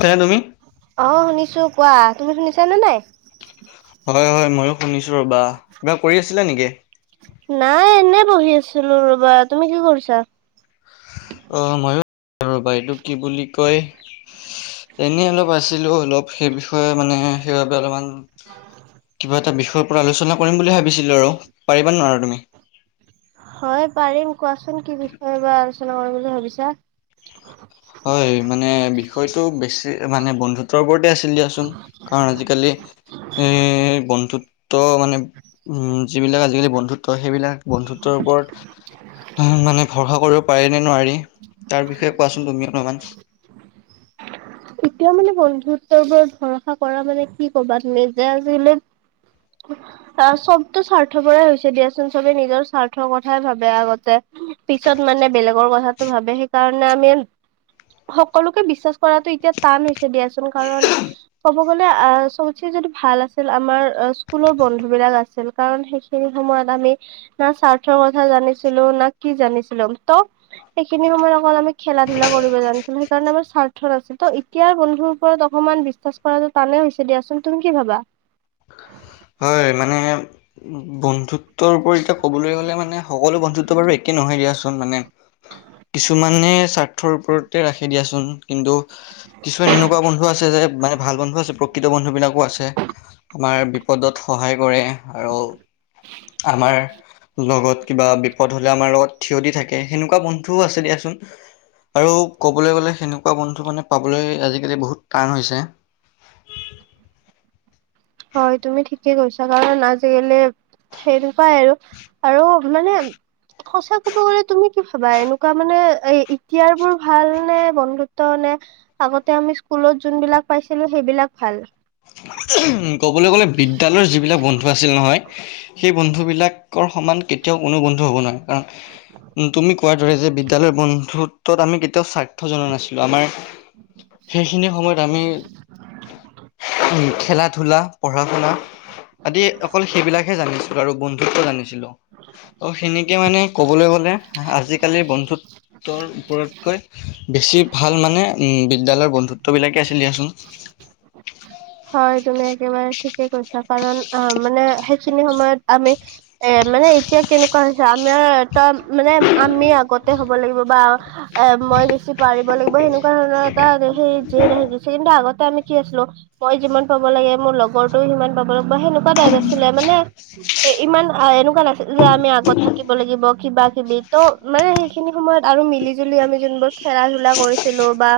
আছা তুমি? অ', শুনিছো কোৱা তুমি শুনিছানে নাই? হয় হয় ময়ো শুনিছো ৰ'বা কিবা কৰি আছিলা নেকি? নাই এনে বহি আছিলোঁ ৰবা, তুমি কি কৰিছা? অ', মইও বাইদেউ কি বুলি কয়? এনেই অলপ আছিলোঁ অলপ সেই বিষয়ে মানে সেইবাবে অলপমান কিবা এটা বিষয়ৰ পৰা আলোচনা কৰিম বুলি ভাবিছিলোঁ আৰু পাৰিবা নোৱাৰা তুমি? হয় পাৰিম কোৱাচোন কি বিষয়ে বা আলোচনা কৰিম বুলি ভাবিছা? হয় মানে বিষয়টো বেছি মানে বন্ধুত্বৰ ওপৰতে আছিল দিয়াচোন, কাৰণ আজিকালি এ বন্ধুত্ব মানে উম, যিবিলাক আজিকালি বন্ধুত্ব সেইবিলাক বন্ধুত্বৰ ওপৰত উম, মানে ভৰসা কৰিব পাৰি নে নোৱাৰি, তাৰ বিষয়ে কোৱাচোন তুমিও। [unintelligible] এতিয়াও মানে বন্ধুত্বৰবোৰত ভৰসা কৰা মানে কি কবা তুমি যে আজিলৈ। অ', চবতো স্বাৰ্থপৰে হৈছে দিয়াচোন, চবে নিজৰ স্বাৰ্থৰ কথাই ভাবে আগতে। পিছত মানে বেলেগৰ কথাটো ভাবে সেইকাৰণে আমি। সকলোকে বিশ্বাস কৰাতটো এতিয়া টান হৈছে দিয়াচোন, কাৰণ ক'ব গলে আ, চবতছে যদি ভাল আছিল আমাৰ স্কুলৰ বন্ধু বিলাক আছিল কাৰণ সেইখিনি সময়ত আমি না স্বাৰ্থৰ কথা জানিছিলো না কি জানি। ছিলো, ত' সেইখিনি সময়ত অকল আমি খেলা-ধূলা কৰিব জানাছিলো সেইকাৰণে আমাৰ স্বাৰ্থ নাছিল ত' এতিয়াৰ বন্ধুৰ ওপৰত অকমান বিশ্বাস কৰাটো টানেই হৈছে দিয়াচোন তুমি কি ভাবা? হয় মানে বন্ধু ত্বৰ ওপৰত এতিয়া ক'বলৈ গলে মানে সকলো বন্ধুটো বাৰু একে নহয় দিয়াচোন মানে কিছুমানে স্বাৰ্থৰ ওপৰতে ৰাখি দিয়াচোন কিন্তু কিছুমান এনেকুৱা বন্ধু আছে যে মানে ভাল বন্ধু আছে প্ৰকৃত বন্ধুবিলাকো আছে আমাৰ বিপদত সহায় কৰে আৰু আমাৰ লগত কিবা বিপদ হ'লে আমাৰ লগত থিয় দি থাকে, সেনেকুৱা বন্ধুও আছে দিয়াচোন। আৰু কবলৈ গলে সেনেকুৱা বন্ধু মানে পাবলৈ আজিকালি বহুত টান হৈছে। [inaudible] হয় তুমি ঠিকে কৈছা কাৰণ আজিকালি সেইটোপাই আৰু আৰু মানে। সঁচা কব গলে তুমি কি ভাবা এনেকুৱা মানে এ এতিয়াৰ বোৰ ভাল নে বন্ধুত্ব নে আগতে আমি স্কুলত যোনবিলাক পাইছিলোঁ সেইবিলাক ভাল? [inaudible] ক'বলৈ গ'লে বিদ্যালয়ৰ যিবিলাক বন্ধু আছিল নহয় সেই বন্ধুবিলাকৰ সমান কেতিয়াও কোনো বন্ধু হ'ব নোৱাৰে কাৰণ তুমি কোৱাৰ দৰে যে বিদ্যালয়ৰ বন্ধুত্বত আমি কেতিয়াও চাৰ ৰ্থ জনা নাছিলো আমাৰ সেইখিনি সময়ত আমি খেলা-ধূলা পঢ়া-শুনা। আদি অকল সেইবিলাকহে জানিছিলোঁ আৰু বন্ধুত্ব জানিছিলোঁ। অ', সেনেকে মানে কবলৈ গ'লে আজিকালিৰ বন্ধু ন্ধুত্বৰ ওপৰতকৈ বেছি ভাল মানে উম, বিদ্যালয়ৰ বন্ধুত্ব বিলাকে আছিল দিয়াচোন। হয় তুমি একেবাৰে ঠিকে কৈছা কাৰণ অ, মানে সেইখিনি সময়ত আমি এ মানে এতিয়া কেনেকুৱা হৈছে আমাৰ এটা মানে আমি আগতে হব লাগিব বা এ মই বেছি পাৰিব লাগিব সেনেকুৱা ধৰণৰ এটা সেই জেদ আহি গৈছে কিন্তু আগতে আমি কি আছিলোঁ মই যিমান পাব লাগে মোৰ লগৰটোও সিমান পাব লাগিব সেনেকুৱা টাইপ আছিলে মানে। ইমান এনেকুৱা নাছিল যে আমি আগত থাকিব লাগিব কিবা কিবি ত' মানে সেইখিনি সময়ত আৰু মিলি-জুলি আমি যোনবোৰ খেলা-ধূলা কৰিছিলো বা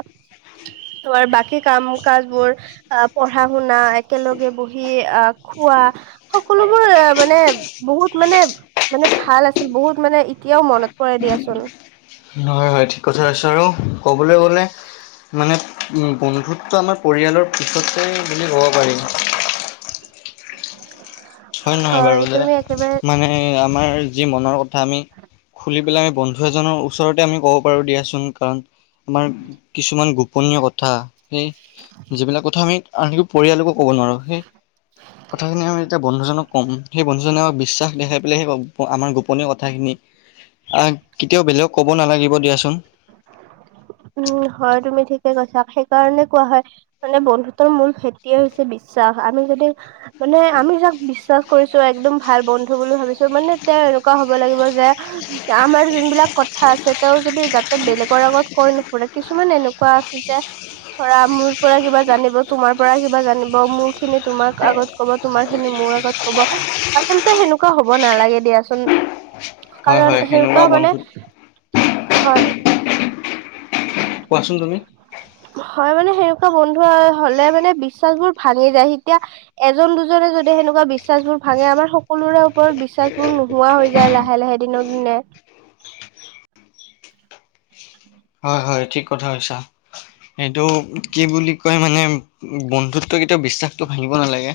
ত', আৰু বাকী কাম-কাজ বোৰ অ', পঢ়া-শুনা একেলগে বহি আ, খোৱা সকলোবোৰ মানে বহুত মানে মানে ভাল আছিল বহুত মানে এতিয়াও মনত পৰে দিয়াচোন। হয় হয় ঠিক কথা কৈছো আৰু ক'বলৈ গ'লে মানে বন্ধুত্ব আমাৰ পৰিয়ালৰ পিছতেই বুলি ক'ব পাৰি। হয় নহয় বাৰু যে তুমি একেবাৰে মানে আমাৰ যি মনৰ কথা আমি খুলি পেলাই বন্ধু এজনৰ ওচৰতে আমি ক'ব পাৰো দিয়াচোন কাৰণ আমাৰ কিছুমান গোপনীয় কথা সেই যিবিলাক কথা আমি আনকি পৰিয়ালকো ক'ব নোৱাৰো, সেই কথাখিনি আমি এতিয়া বন্ধুজনক কম সেই বন্ধুজনে আমাক বিশ্বাস দেখাই পেলাই সেই আমাৰ গোপনীয় কথাখিনি আ, কেতিয়াও বেলেগক ক'ব নালাগিব দিয়াচোন। কাৰণে কোৱা হয় মানে বন্ধুত্বৰ মূল সেতিয়ে হৈছে বিশ্বাস আমি যদি মানে আমি যাক বিশ্বাস কৰিছোঁ, একদম ভাল বন্ধু বুলি ভাবিছো মানে তেওঁ এনেকুৱা হ'ব লাগিব যে আমাৰ যোনবিলাক কথা আছে তেওঁ যদি এ বেলেগৰ আগত কৈ নুফুৰে কিছুমান এনেকুৱা আছে যে ধৰা মোৰ পৰা কিবা জানিব তোমাৰ পৰা কিবা জানিব মোৰ খিনি তোমাক আগত কব তোমাৰ খিনি মোৰ আগত কব আচল্ততে সেনেকুৱা হ'ব নালাগে দিয়া। দিয়া চোন হয় কাৰণ হয় সেনেকুৱা মানে বন্ধু হয় কোৱাচোন তুমি? হয় মানে সেনেকুৱা বন্ধু হলে মানে বিশ্বাস বোৰ ভাঙি যায় এতিয়া এজন দুজনে যদি সেনেকুৱা বিশ্বাস যোন ভাঙে আমাৰ সকলোৰে ওপৰত বিশ্বাসবোৰ নোহোৱা হৈ যায় লাহে-লাহে দিনক দিনে। হয়, হয় ঠিক কথা কয়চা এইটো কি বুলি কয় মানে বন্ধুত্ব কেতিয়াও বিশ্বাসটো ভাঙিব নালাগে।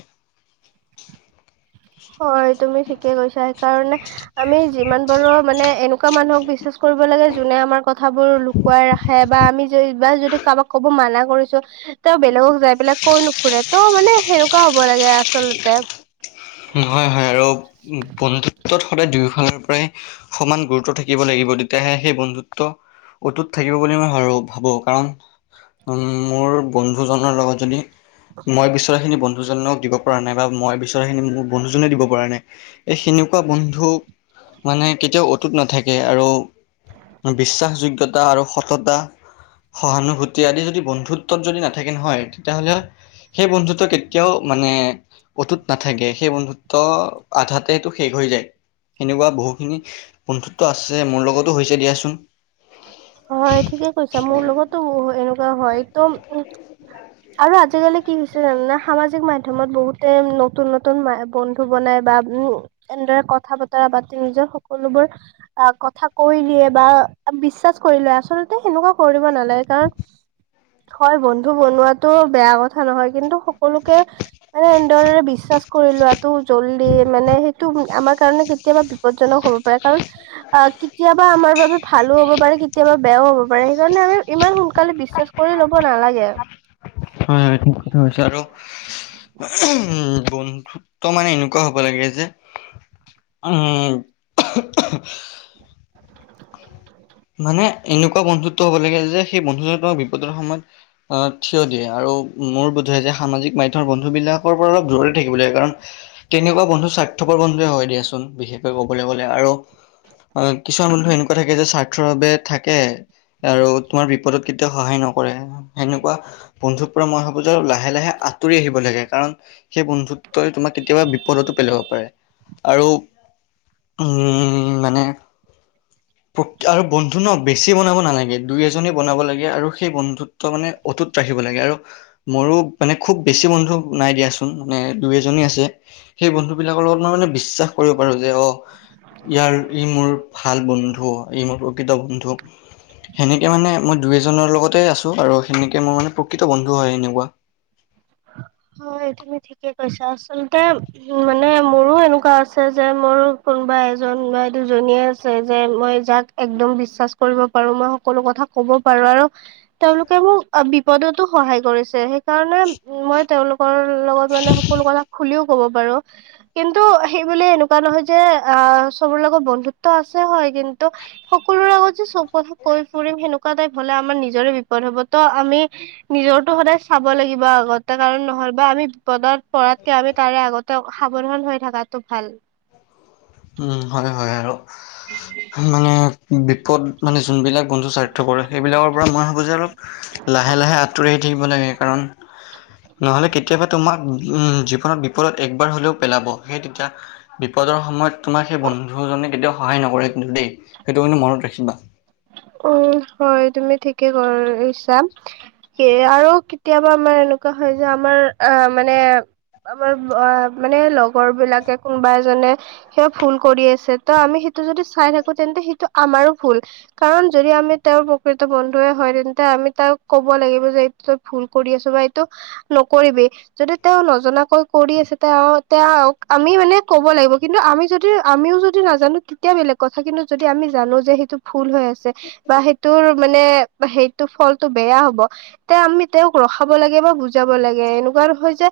হয় তুমি ঠিকে কৈছা কাৰণে আমি যিমান পাৰো মানে এনেকুৱা মানুহক বিশ্বাস কৰিব লাগে, যোনে আমাৰ কথাবোৰ লো লোকাই ৰাখে বা আমি বা যদি কাৰোবাক কব মানা কৰিছো তেওঁ বেলেগক যাই পেলাই কৈ নুফুৰে। ত, মানে সেনেকুৱা হ'ব লাগে আচলতে। নহয় হয় আৰু বন্ধুত্বত সদায় দুয়োফালৰ পৰাই সমান গুৰুত্ব থাকিব লাগিব তেতিয়াহে সেই বন্ধুত্ব অটুত থাকিব বুলি মই ভাবো কাৰণ উম, মোৰ বন্ধুজনৰ লগত যদি মই বিচৰা খিনি বন্ধুজনক দিব পৰা নাই বা মই বিচৰা খিনি মোক বন্ধু জনে দিব পৰা নাই এই সেনেকুৱা বন্ধুক মানে কেতিয়াও অটুত নাথাকে আৰু বিশ্বাসযোগ্যয়ত আৰু সততা সহানুভূতি আদি যদি বন্ধুত্বত যদি নাথাকে নহয় তেতিয়াহ'লে সেই বন্ধুতটো কেতিয়াও মানে অতুত নাথাকে। সেই বন্ধুত্ব আধাতে সেইটো শেষ হৈ যায়। সেনেকুৱা বহুখিনি বন্ধুত্ব আছে মোৰ লগতো হৈছে দিয়াচোন। হয় ঠিকে কৈছা মোৰ লগতো এনেকুৱা হয় ত আৰু আজিকালি কি হৈছে জানা নে সামাজিক মাধ্যমত বহুতে নতুন-নতুন বন্ধু বনাই বা উ কথা বতৰা পাতি নিজৰ সকলোবোৰ কথা কৈ দিয়ে বা বিশ্বাস কৰি লয় আচলতে সেনেকুৱা কৰিব নালাগে কাৰণ হয় বন্ধু বনোৱাতটো বেয়া কথা নহয় কিন্তু সকলোকে মানে এনেদৰে বিশ্বাস কৰি লোৱাতটো জল্দি মানে সেইটো আমাৰ কাৰণে কেতিয়াবা বিপদজনক হ'ব পাৰে। কাৰণ অ' কেতিয়াবা আমাৰ বাবে ভালো হ'ব পাৰে কেতিয়াবা বেয়াও হ'ব পাৰে সেইকাৰণে আমি ইমান সোনকালে বিশ্বাস কৰি ল'ব নালাগে। হয়-হয় ঠিক কথা হৈছে আৰু উম বন্ধুত্ব মানে এনেকুৱা হ'ব লাগে যে উম [inaudible] মানে এনেকুৱা বন্ধুত্ব হ'ব লাগে যে সেই বন্ধু যনে তোমাক বিপদৰ সময়ত অ থিয় দিয়ে আৰু মোৰ বোধয় আজি সামাজিক মাধ্মৰ বন্ধ বন্ধু বিলাকৰ পৰা অলপ দূৰেতে থাকিব লাগে কাৰণ তেনেকুৱা বন্ধু স্বাৰ্থপৰ বন্ধুৱে হয় দিয়াচোন। বিশেষকৈ কবলৈ গলে আৰু অ' কিছুমান বন্ধু এনেকুৱা থাকে যে স্বাৰ্থৰ বাবে থাকে আৰু তোমাৰ বিপদত কেতিয়াও সহায় নকৰে সেনেকুৱা বন্ধুৰ পৰা মই ভাবো যে লাহে-লাহে আঁতৰি আহিব লাগে কাৰণ সেই বন্ধুত্বই তোমাক কেতিয়াবা বিপদতো পেলাব পাৰে। আৰু উম মানে আৰু বন্ধু ন বেছি বনাব নালাগে দুই এজনেই বনাব লাগে আৰু সেই বন্ধুত্ব মানে অটুত ৰাখিব লাগে। আৰু মোৰো মানে খোব বেছি বন্ধু নায় দিয়া চোন মানে দুই এজনে আছে সেই বন্ধু বিলাকৰ লগত মই মানে বিশ্বাস কৰিব পাৰো যে অ' ইয়াৰ ই মোৰ ভাল বন্ধু। ই মোৰ প্ৰকৃত বন্ধু। সেনেকে মানে মই দুই এজনৰ লগতে আছো আৰু সেনেকে মোৰ মানে প্ৰকৃত বন্ধু হয় এনেকুৱা। [unintelligible] হয় তুমি ঠিকে কৈছা। আচলতে উ মানে মোৰো এনেকুৱা আছে, যে মোৰ কোনোবা এজন বা দুজনীয়ে আছে, যে মই যাক একদম বিশ্বাস কৰিব পাৰো। মই সকলো কথা ক'ব পাৰো। আৰু তেওঁলোকে মোক বিপদতো সহায় কৰিছে। কাৰণে উ মই তেওঁলোকৰ লগত মানে সকলো কথা খুলিও। ক'ব পাৰো। কিন্তু সেইবুলি এনেকুৱা নহয় যে আ চ'ব লগত বন্ধুত্ব আছে হয়। কিন্তু সকলৰে আগত যে চ'ব কথা কৈ ফুৰিম সেনেকা। তেনেকুৱা টাইপ হ'লে, আমাৰ নিজৰে বিপদ হ'ব। ত' আমি নিজৰটো সদায় চাব লাগিব আগত। টা কাৰণ নহয় বা আমি পদাত পৰাতকে আমি তাৰে আগত। তেওঁ সাৱধান হৈ থকাতটো ভাল। উম। হয়, হয় আৰু মানে বিপদত। বিত মানে যোনবিলাক বন্ধু স্বাৰ্থ কৰে। সেইবিলাকৰ পৰা মই ভাবোঁ যে অলপ লাহে লাহে আঁতৰি আহি থাকিব লাগে। সেইকাৰণ নহ'লে কেতিয়াবা তোমাক। উম। জীৱনত বিপদত একবাৰ হ'লেও পেলাব। সেই তেতিয়া বিপদৰ সময়ত তোমাক সেই বন্ধুজনে কেতিয়াও সহায় নকৰে কিন্তু দেই সেইটো কিুন্তু মনত ৰাখিবা। উম হয়। তুমি ঠিকে কৰিছা সে আৰু কেতিয়াবা আমাৰ। এনেকুৱা হয়, যে আমাৰ আহ মানে আমাৰ অ মানে লগৰ বিলাকে কোনোবা এজনে সি ভুল কৰি আছে, তো আমি টো যদি চাই থাকো। তেন্তে সেইটো আমাৰো ভুল। কাৰণ যদি আমি তেওঁৰ প্ৰকৃত বন্ধে হয়। তেন্তে আমি তাক ক'ব লাগিব যে এইটো তই ভুল কৰি আছ। সেইটো নকৰিবি। যদি তেওঁ নজনাকৈ কৰি আছে তেওঁ তেওঁ আমি মানে। ক'ব লাগিব। কিন্তু আমি যদি আমিও যদি নাজানো, তেতিয়া বেলেগ কথা কিন্তু যদি আমি জানো যে সেইটো। ভূল হৈ আছে বা সেইটোৰ মানে সেইটো ফলটো বেয়া হ'ব তে আমি। খাব লাগে বা বুজাব লাগে এনেকুৱা নহয় যে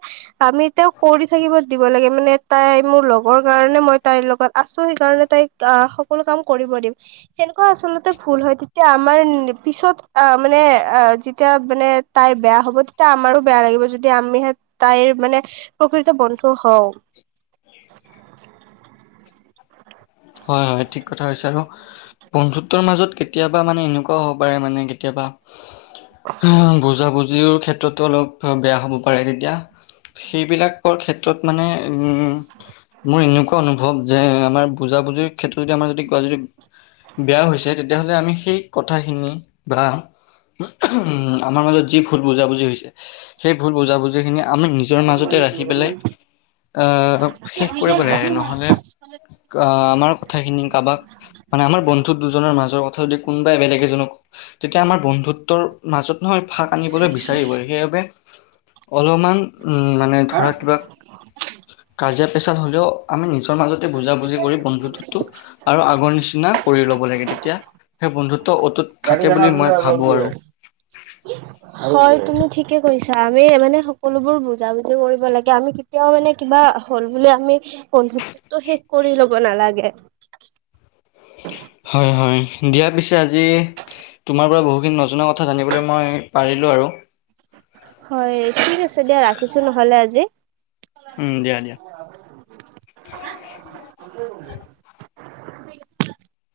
আমি তেওঁক কৰি থাকিব দিব লাগে। মানে তাই মোৰ লগৰ কাৰণে মই তাইৰ লগত আছো। সেইকাৰণে তাইক আহ সকলো কাম কৰিব দিম সেনে। আচলতে ভুল হয়। তেতিয়া আমাৰ পিছত অ মানে অ যেতিয়া মানে তাইৰ বেয়া। বেয়া হ'ব। তেতিয়া আমাৰো বেয়া লাগিব যদি আমি তাইৰ মানে প্ৰকৃত বন্ধু হওঁ। [unintelligible] হয়, হয় ঠিক কথা হৈছে বা। আৰু বন্ধুত্বৰ মাজত কেতিয়াবা মানে এনেকুৱাও হ'ব পাৰে। মানে কেতিয়াবা বুজাবুজিৰ ক্ষেত্ৰতো অলপ বেয়া হ'ব পাৰে। তেতিয়া সেইবিলাকৰ ক্ষেত্ৰত মানে উম মোৰ এনেকুৱা অনুভৱ, যে আমাৰ বুজাবুজিৰ ক্ষেত্ৰত যদি আমাৰ যদি কোৱা যদি বেয়া হৈছে। তেতিয়াহ'লে আমি সেই কথাখিনি বা উম। আমাৰ মাজত যি ভুল বুজাবুজি হৈছে সেই ভুল বুজাবুজি খিনি। আমি নিজৰ মাজতে ৰাখি পেলাই। আহ শেষ কৰিব লাগে নহ'লে অ আমাৰ কথাখিনি কাৰোবাক মানে আমাৰ বন্ধু দুজনৰ মাজৰ কথা য কোনোবাই বেলেগ এজনক। তেতিয়া আমাৰ বন্ধুত্বৰ মাজত নহয়, ফাঁক আনিবলৈ বিচাৰিবই। সেইবাবে অলপমান উম মানে হা ধৰা কিবা কাজিয়া পেচাল হ'লেও। আমি নিজৰ মাজতে বুজাবুজি কৰি বন্ধুতটো আৰু আগৰ নিচিনা কৰি ল'ব লাগে তেতিয়া সেই বন্ধুত [unintelligible] হয়, তুমি ঠিকে কৈছ আমি মানে সকলোবোৰ বুজা বুজি কৰিব লাগে আমি কেতিয়াও মানে কিবা হ'ল বুলি আমি টো শেষ কৰি ল'ব নালাগে হয় হয় দিয়া পিছে আজি আজি তোমাৰ পৰা বহুখিনি নজনা কথা জানিবলৈ মই পাৰিলো আৰু হয় ঠিক আছে দিয়া ৰাখিছো নহলে আজি উম দিয়া দিয়া। [unintelligible]